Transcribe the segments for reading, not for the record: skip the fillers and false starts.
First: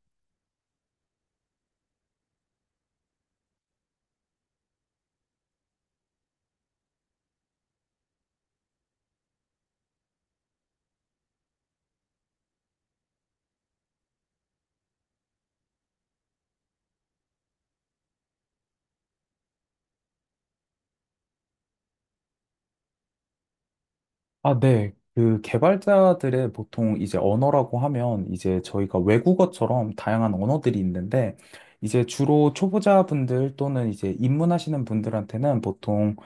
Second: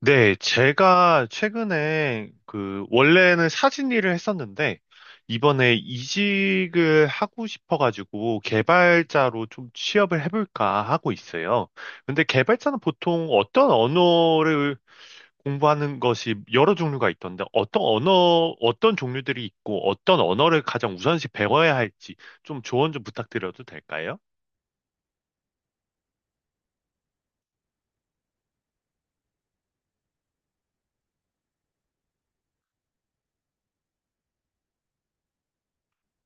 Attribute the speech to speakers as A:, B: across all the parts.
A: 네, 제가 최근에 원래는 사진 일을 했었는데 이번에 이직을 하고 싶어가지고 개발자로 좀 취업을 해볼까 하고 있어요. 근데 개발자는 보통 어떤 언어를 공부하는 것이 여러 종류가 있던데 어떤 언어, 어떤 종류들이 있고 어떤 언어를 가장 우선시 배워야 할지 좀 조언 좀 부탁드려도 될까요?
B: 아, 네. 그 개발자들의 보통 이제 언어라고 하면 이제 저희가 외국어처럼 다양한 언어들이 있는데 이제 주로 초보자분들 또는 이제 입문하시는 분들한테는 보통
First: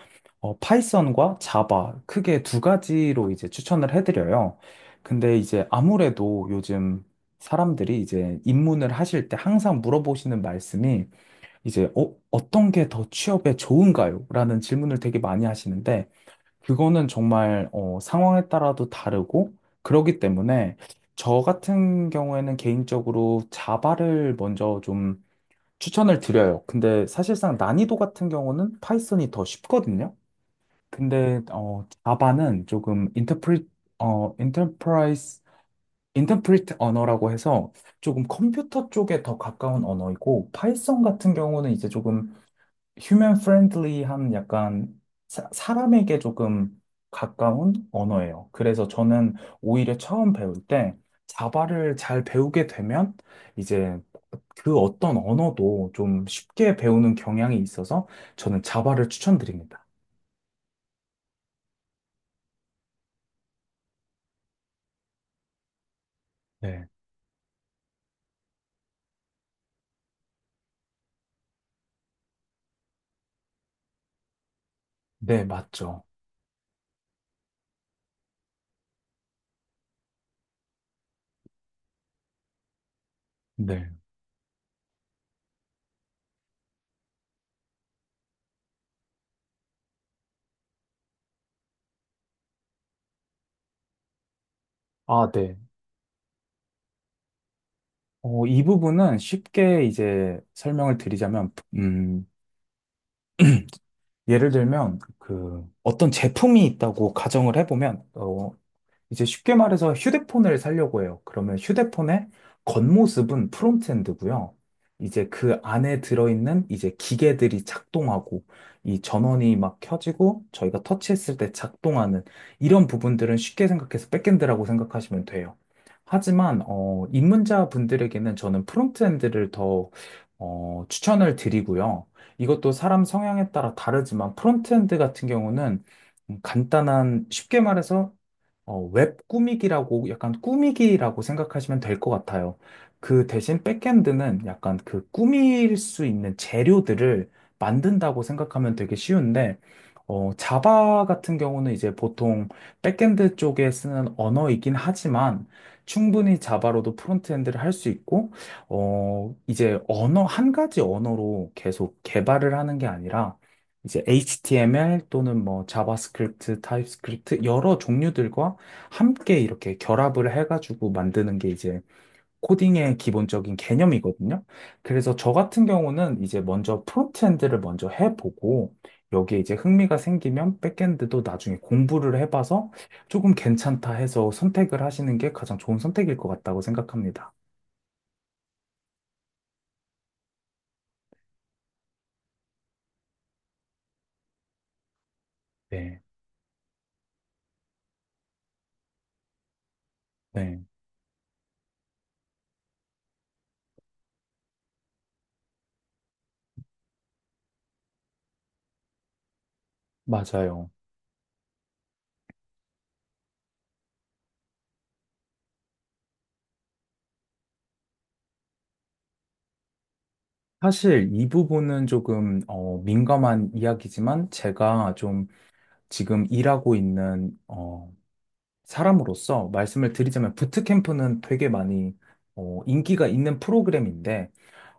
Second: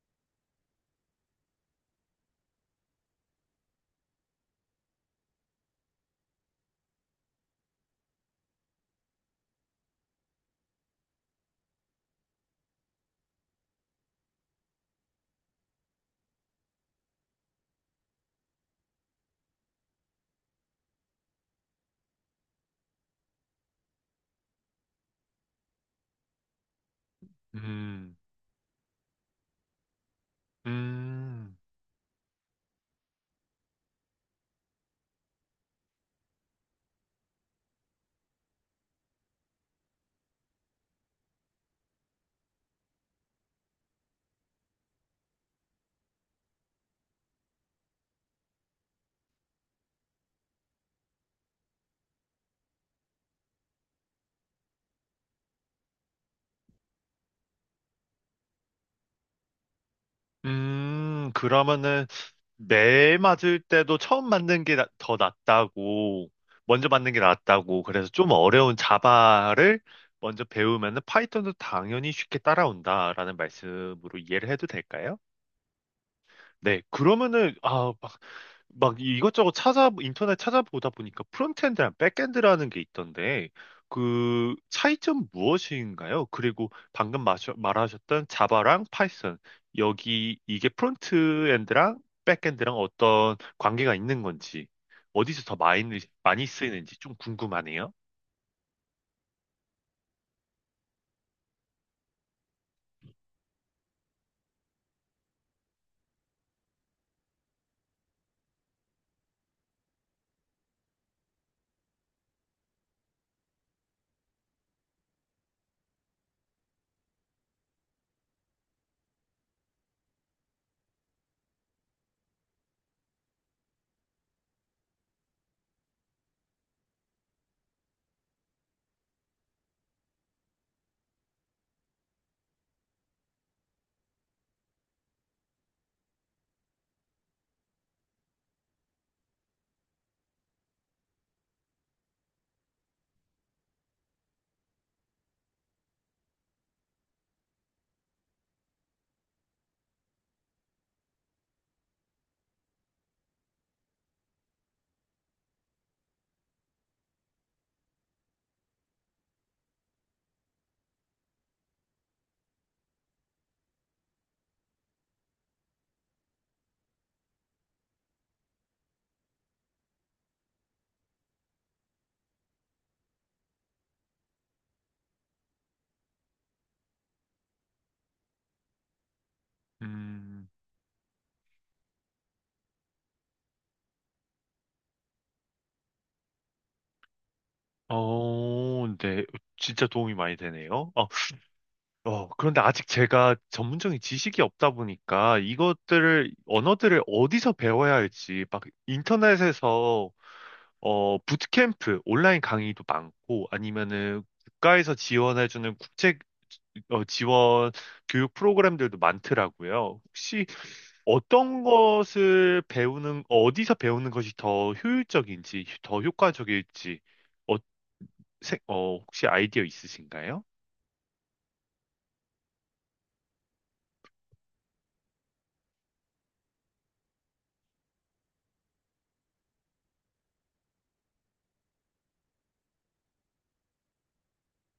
B: 파이썬과 자바 크게 두 가지로 이제 추천을 해드려요. 근데 이제 아무래도 요즘 사람들이 이제 입문을 하실 때 항상 물어보시는 말씀이 이제 어떤 게 더 취업에 좋은가요? 라는 질문을 되게 많이 하시는데 그거는 정말 상황에 따라도 다르고 그러기 때문에 저 같은 경우에는 개인적으로 자바를 먼저 좀 추천을 드려요. 근데 사실상 난이도
A: 음,
B: 같은 경우는 파이썬이 더 쉽거든요. 근데
A: 음,
B: 어, 자바는 조금 인터프리 어 인터프라이스 인터프리트 언어라고 해서 조금 컴퓨터 쪽에 더 가까운 언어이고 파이썬 같은 경우는 이제 조금 휴먼 프렌들리한 약간 사람에게 조금 가까운 언어예요. 그래서 저는 오히려 처음 배울 때 자바를 잘 배우게 되면 이제 그 어떤 언어도 좀 쉽게 배우는 경향이 있어서 저는 자바를 추천드립니다.
A: 그러면은 매 맞을 때도 처음 맞는 게 더 낫다고, 먼저
B: 네.
A: 맞는 게 낫다고, 그래서 좀 어려운 자바를 먼저 배우면은 파이썬도 당연히 쉽게 따라온다라는 말씀으로 이해를 해도 될까요?
B: 네, 맞죠.
A: 네, 그러면은, 막 이것저것 인터넷 찾아보다 보니까 프론트엔드랑 백엔드라는 게 있던데,
B: 네.
A: 그 차이점 무엇인가요? 그리고 방금 말하셨던 자바랑 파이썬, 여기 이게 프론트엔드랑 백엔드랑 어떤 관계가 있는 건지,
B: 아,
A: 어디서 더
B: 네.
A: 많이, 많이 쓰이는지 좀 궁금하네요.
B: 어, 이 부분은 쉽게 이제 설명을 드리자면, 예를 들면, 그, 어떤 제품이 있다고 가정을 해보면, 이제 쉽게 말해서 휴대폰을 살려고 해요. 그러면 휴대폰의 겉모습은 프론트엔드고요. 이제 그 안에 들어있는 이제 기계들이 작동하고 이 전원이 막 켜지고 저희가 터치했을 때 작동하는 이런 부분들은 쉽게 생각해서 백엔드라고 생각하시면 돼요. 하지만 입문자 분들에게는 저는 프론트엔드를 더 추천을 드리고요. 이것도 사람 성향에 따라 다르지만 프론트엔드 같은 경우는 간단한 쉽게 말해서 웹 꾸미기라고 약간 꾸미기라고 생각하시면 될 것 같아요. 그 대신 백엔드는 약간 그 꾸밀 수 있는 재료들을 만든다고 생각하면 되게 쉬운데, 자바 같은 경우는 이제 보통 백엔드 쪽에 쓰는 언어이긴 하지만 충분히 자바로도 프론트엔드를 할 수 있고, 이제 한 가지 언어로 계속 개발을 하는 게 아니라 이제 HTML 또는 뭐 자바스크립트, 타입스크립트 여러 종류들과 함께 이렇게 결합을 해가지고 만드는 게 이제 코딩의 기본적인 개념이거든요. 그래서 저 같은 경우는 이제 먼저 프론트엔드를 먼저 해보고 여기에 이제 흥미가
A: 음,
B: 생기면 백엔드도 나중에 공부를 해봐서 조금 괜찮다 해서 선택을 하시는 게 가장 좋은 선택일 것 같다고 생각합니다.
A: 네. 진짜 도움이 많이 되네요. 그런데 아직 제가 전문적인 지식이 없다 보니까
B: 네,
A: 이것들을, 언어들을 어디서 배워야 할지, 막
B: 네,
A: 부트캠프, 온라인 강의도 많고, 아니면은 국가에서 지원해주는 지원 교육 프로그램들도 많더라고요. 혹시
B: 맞아요.
A: 어떤 것을 배우는, 어디서 배우는 것이 더 효율적인지, 더 효과적일지, 어, 혹시 아이디어 있으신가요?
B: 사실 이 부분은 조금 민감한 이야기지만 제가 좀 지금 일하고 있는 사람으로서 말씀을 드리자면 부트캠프는 되게 많이 인기가 있는 프로그램인데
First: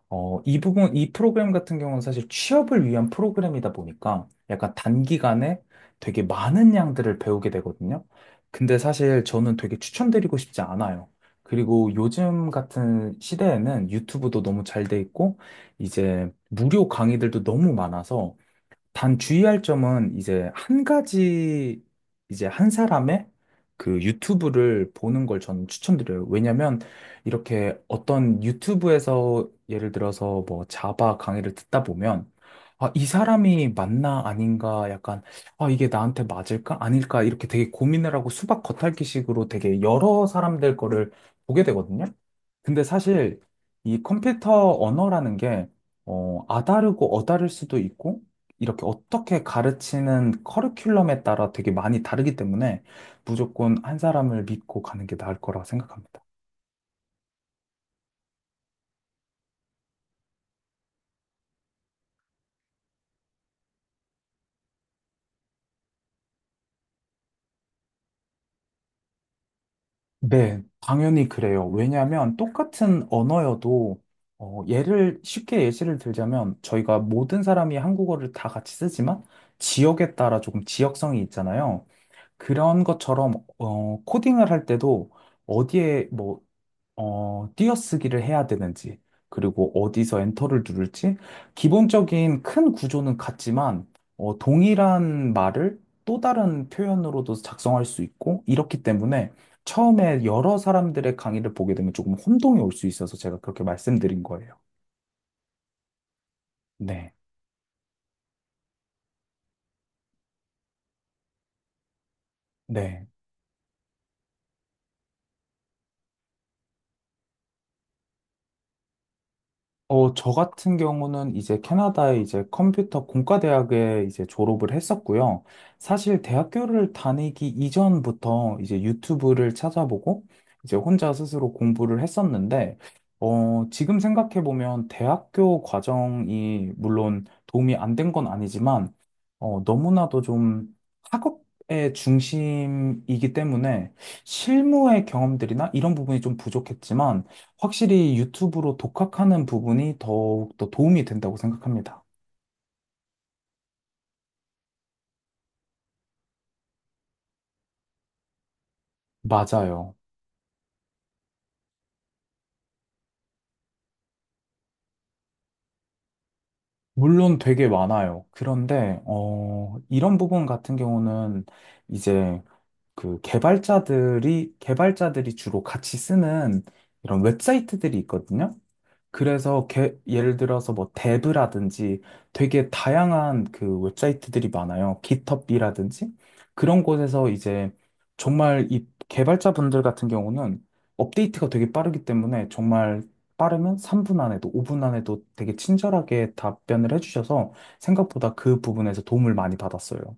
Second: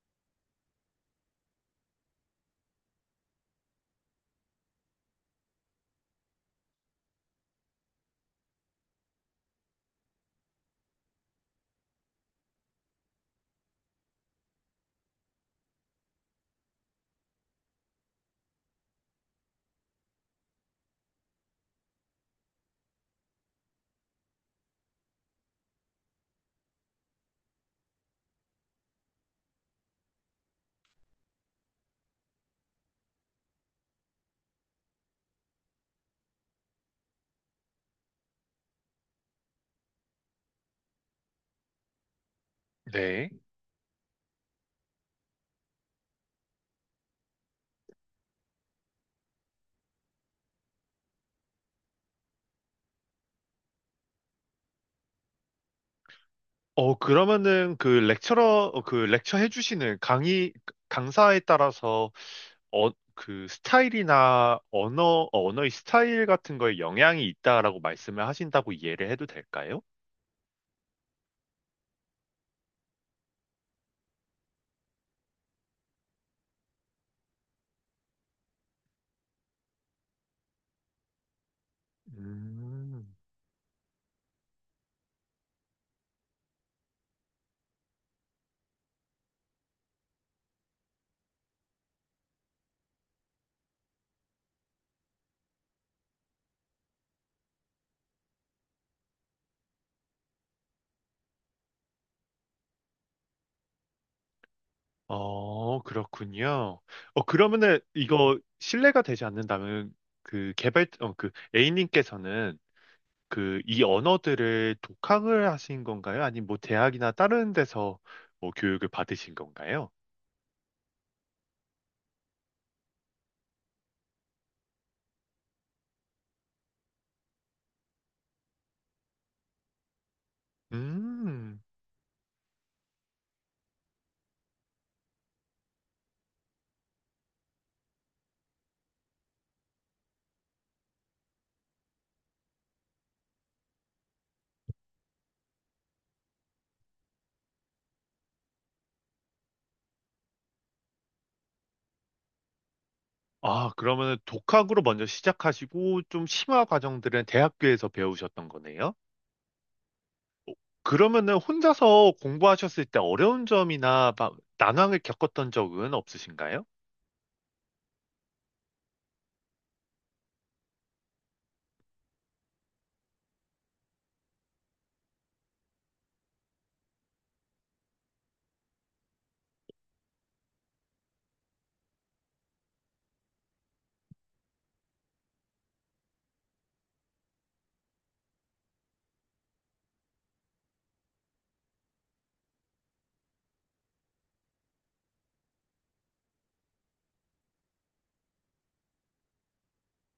B: 이 프로그램 같은 경우는 사실 취업을 위한 프로그램이다 보니까 약간 단기간에 되게 많은 양들을 배우게 되거든요. 근데 사실 저는 되게 추천드리고 싶지 않아요. 그리고 요즘 같은 시대에는 유튜브도 너무 잘 돼 있고 이제 무료 강의들도 너무 많아서 단 주의할 점은 이제 한 가지, 이제 한 사람의 그 유튜브를 보는 걸 저는 추천드려요. 왜냐면 이렇게 어떤 유튜브에서 예를 들어서 뭐 자바 강의를 듣다 보면 아, 이 사람이 맞나 아닌가 약간 아, 이게 나한테 맞을까 아닐까 이렇게 되게 고민을 하고 수박 겉핥기식으로 되게 여러 사람들 거를 보게 되거든요. 근데
A: 네.
B: 사실 이 컴퓨터 언어라는 게 아다르고 어다를 수도 있고 이렇게 어떻게 가르치는 커리큘럼에 따라 되게 많이 다르기 때문에 무조건 한 사람을 믿고 가는 게 나을 거라 생각합니다.
A: 그러면은 그 렉처 해주시는 강의, 강사에 따라서 그 스타일이나 언어의 스타일 같은 거에 영향이 있다라고 말씀을 하신다고 이해를 해도 될까요?
B: 네, 당연히 그래요. 왜냐하면 똑같은 언어여도 어, 예를 쉽게 예시를 들자면 저희가 모든 사람이 한국어를 다 같이 쓰지만 지역에 따라 조금 지역성이 있잖아요. 그런
A: 음.
B: 것처럼 코딩을 할 때도 어디에 뭐 띄어쓰기를 해야 되는지, 그리고 어디서 엔터를 누를지, 기본적인 큰 구조는 같지만, 동일한 말을 또 다른 표현으로도 작성할 수 있고, 이렇기 때문에 처음에 여러 사람들의 강의를 보게 되면 조금 혼동이 올 수 있어서 제가 그렇게 말씀드린 거예요.
A: 그렇군요.
B: 네,
A: 그러면은 이거 신뢰가 되지 않는다면 그 A님께서는
B: 네.
A: 그 이 언어들을 독학을 하신 건가요? 아니면 뭐 대학이나 다른 데서 뭐 교육을 받으신 건가요?
B: 어, 저 같은 경우는 이제 캐나다의 이제 컴퓨터 공과대학에 이제 졸업을 했었고요. 사실 대학교를 다니기 이전부터 이제 유튜브를 찾아보고 이제 혼자 스스로
A: 음.
B: 공부를 했었는데, 지금 생각해보면 대학교 과정이 물론 도움이 안 된 건 아니지만, 너무나도 좀 학업의 중심이기 때문에 실무의 경험들이나 이런 부분이 좀 부족했지만, 확실히 유튜브로 독학하는 부분이 더욱 더 도움이 된다고 생각합니다.
A: 아, 그러면은 독학으로 먼저 시작하시고 좀 심화 과정들은 대학교에서 배우셨던 거네요?
B: 맞아요.
A: 그러면은 혼자서 공부하셨을 때 어려운 점이나 막 난항을 겪었던 적은 없으신가요?
B: 물론 되게 많아요. 그런데, 이런 부분 같은 경우는 이제 그 개발자들이 주로 같이 쓰는 이런 웹사이트들이 있거든요. 예를 들어서 뭐 데브라든지 되게 다양한 그 웹사이트들이 많아요. 깃허브라든지 그런 곳에서 이제 정말 이 개발자분들 같은 경우는 업데이트가 되게 빠르기 때문에 정말 빠르면 3분 안에도 5분 안에도 되게 친절하게 답변을 해주셔서 생각보다 그 부분에서 도움을 많이 받았어요.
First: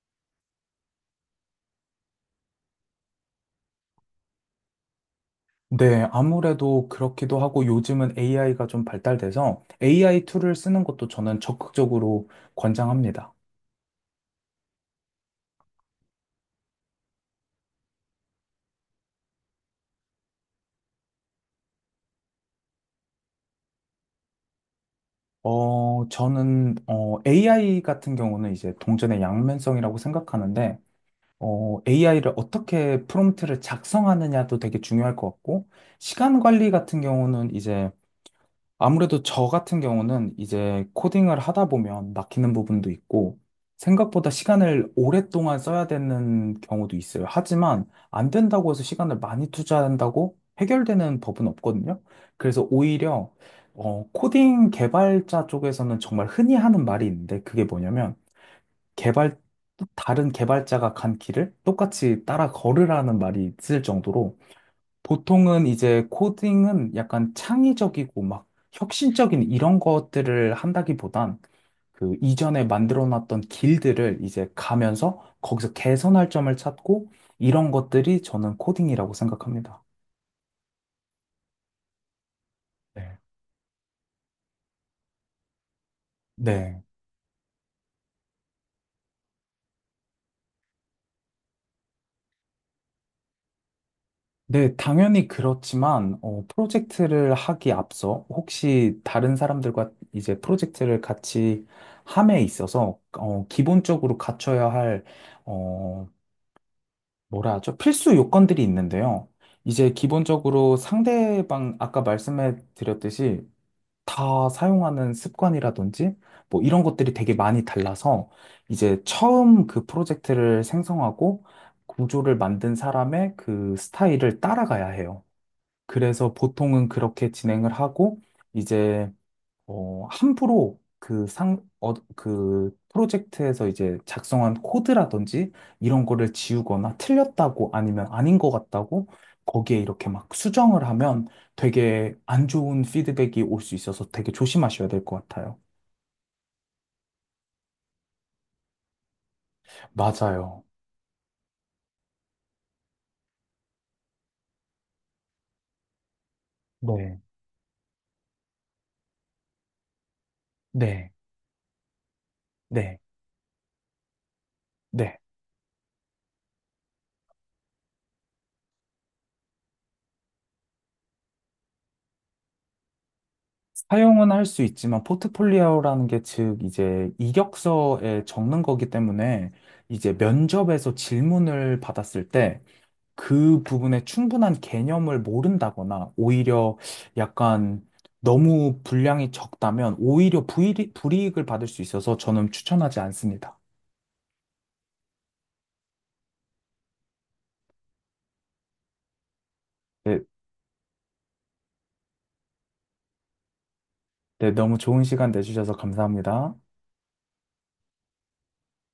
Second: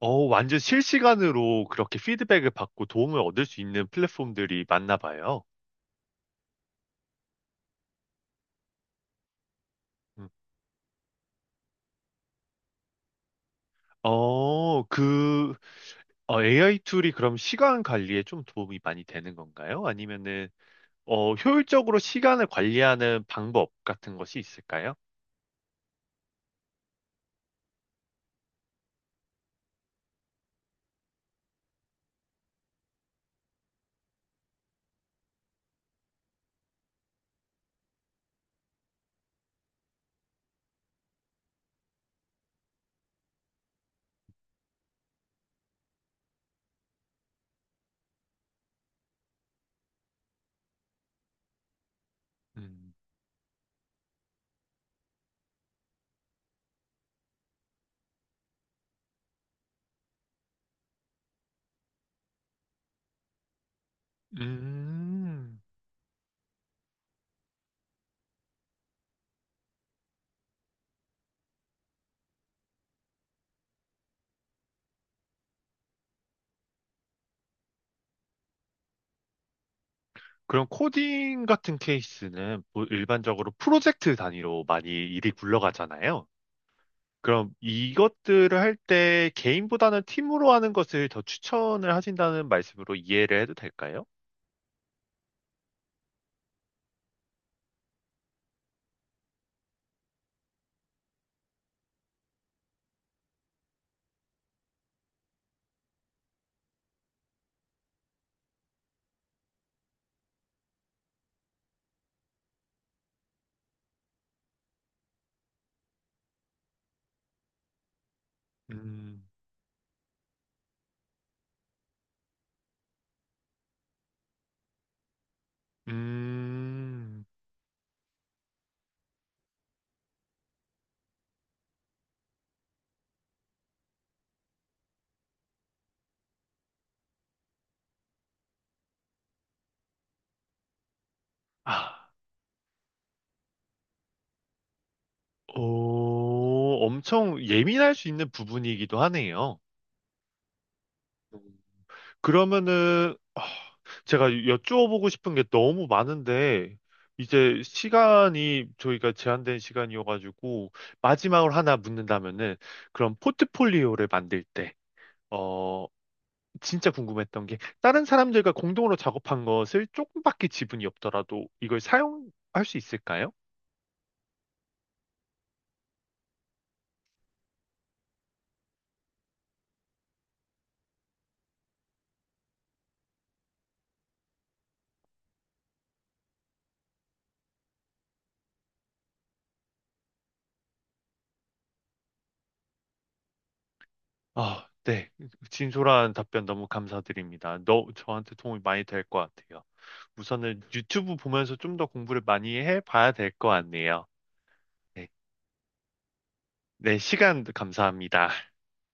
A: 완전 실시간으로 그렇게 피드백을 받고 도움을 얻을 수 있는 플랫폼들이 많나 봐요.
B: 네, 아무래도 그렇기도 하고 요즘은 AI가 좀 발달돼서 AI
A: 음.
B: 툴을 쓰는 것도 저는 적극적으로 권장합니다.
A: 어, 그, AI 툴이 그럼 시간 관리에 좀 도움이 많이 되는 건가요? 효율적으로 시간을 관리하는 방법 같은 것이 있을까요?
B: 저는 AI 같은 경우는 이제 동전의 양면성이라고 생각하는데, AI를 어떻게 프롬프트를 작성하느냐도 되게 중요할 것 같고, 시간 관리 같은 경우는 이제 아무래도 저 같은 경우는 이제 코딩을 하다 보면 막히는 부분도 있고, 생각보다 시간을 오랫동안 써야 되는 경우도 있어요. 하지만 안 된다고 해서 시간을 많이 투자한다고 해결되는 법은 없거든요. 그래서
A: 음,
B: 오히려, 코딩 개발자 쪽에서는 정말 흔히 하는 말이 있는데, 그게 뭐냐면, 개발, 다른 개발자가 간 길을 똑같이 따라 걸으라는 말이 있을 정도로,
A: 음,
B: 보통은 이제 코딩은 약간 창의적이고 막 혁신적인 이런 것들을 한다기보단 그 이전에 만들어 놨던 길들을 이제 가면서 거기서 개선할 점을 찾고 이런 것들이 저는 코딩이라고 생각합니다.
A: 그럼 코딩 같은 케이스는 뭐
B: 네.
A: 일반적으로 프로젝트 단위로 많이 일이 굴러가잖아요.
B: 네.
A: 그럼 이것들을 할 때 개인보다는 팀으로 하는 것을 더 추천을 하신다는 말씀으로 이해를 해도 될까요?
B: 네, 당연히 그렇지만, 프로젝트를 하기 앞서 혹시 다른 사람들과 이제 프로젝트를 같이 함에 있어서, 기본적으로 갖춰야 할, 어, 뭐라 하죠? 필수 요건들이 있는데요. 이제 기본적으로 상대방, 아까 말씀해 드렸듯이 다 사용하는 습관이라든지 뭐 이런 것들이 되게 많이 달라서 이제
A: 음,
B: 처음 그 프로젝트를 생성하고 구조를 만든 사람의 그 스타일을 따라가야 해요. 그래서 보통은
A: 음,
B: 그렇게 진행을 하고 이제 함부로 그 프로젝트에서 이제 작성한 코드라든지 이런 거를 지우거나 틀렸다고 아니면 아닌 것 같다고 거기에 이렇게 막 수정을 하면
A: 아,
B: 되게 안 좋은 피드백이 올 수 있어서 되게 조심하셔야 될 것 같아요.
A: 오, 엄청 예민할 수 있는 부분이기도 하네요.
B: 맞아요.
A: 음. 그러면은, 제가 여쭈어보고 싶은 게 너무 많은데,
B: 네,
A: 이제 시간이 저희가 제한된 시간이어가지고,
B: 네,
A: 마지막으로 하나 묻는다면은,
B: 네,
A: 그럼 포트폴리오를 만들 때,
B: 네.
A: 어, 진짜 궁금했던 게 다른 사람들과 공동으로 작업한 것을 조금밖에 지분이 없더라도 이걸 사용할 수 있을까요?
B: 사용은 할 수 있지만 포트폴리오라는 게 즉 이제 이력서에 적는 거기 때문에 이제 면접에서 질문을 받았을 때 그 부분에 충분한 개념을 모른다거나 오히려 약간 너무 분량이 적다면 오히려 불이익을 받을 수 있어서 저는 추천하지 않습니다.
A: 아, 네. 진솔한 답변 너무 감사드립니다. 너 저한테 도움이 많이 될 것 같아요.
B: 네,
A: 우선은 유튜브 보면서 좀 더 공부를 많이 해봐야 될 것 같네요.
B: 네, 너무 좋은
A: 네,
B: 시간 내주셔서 감사합니다.
A: 네, 시간 감사합니다.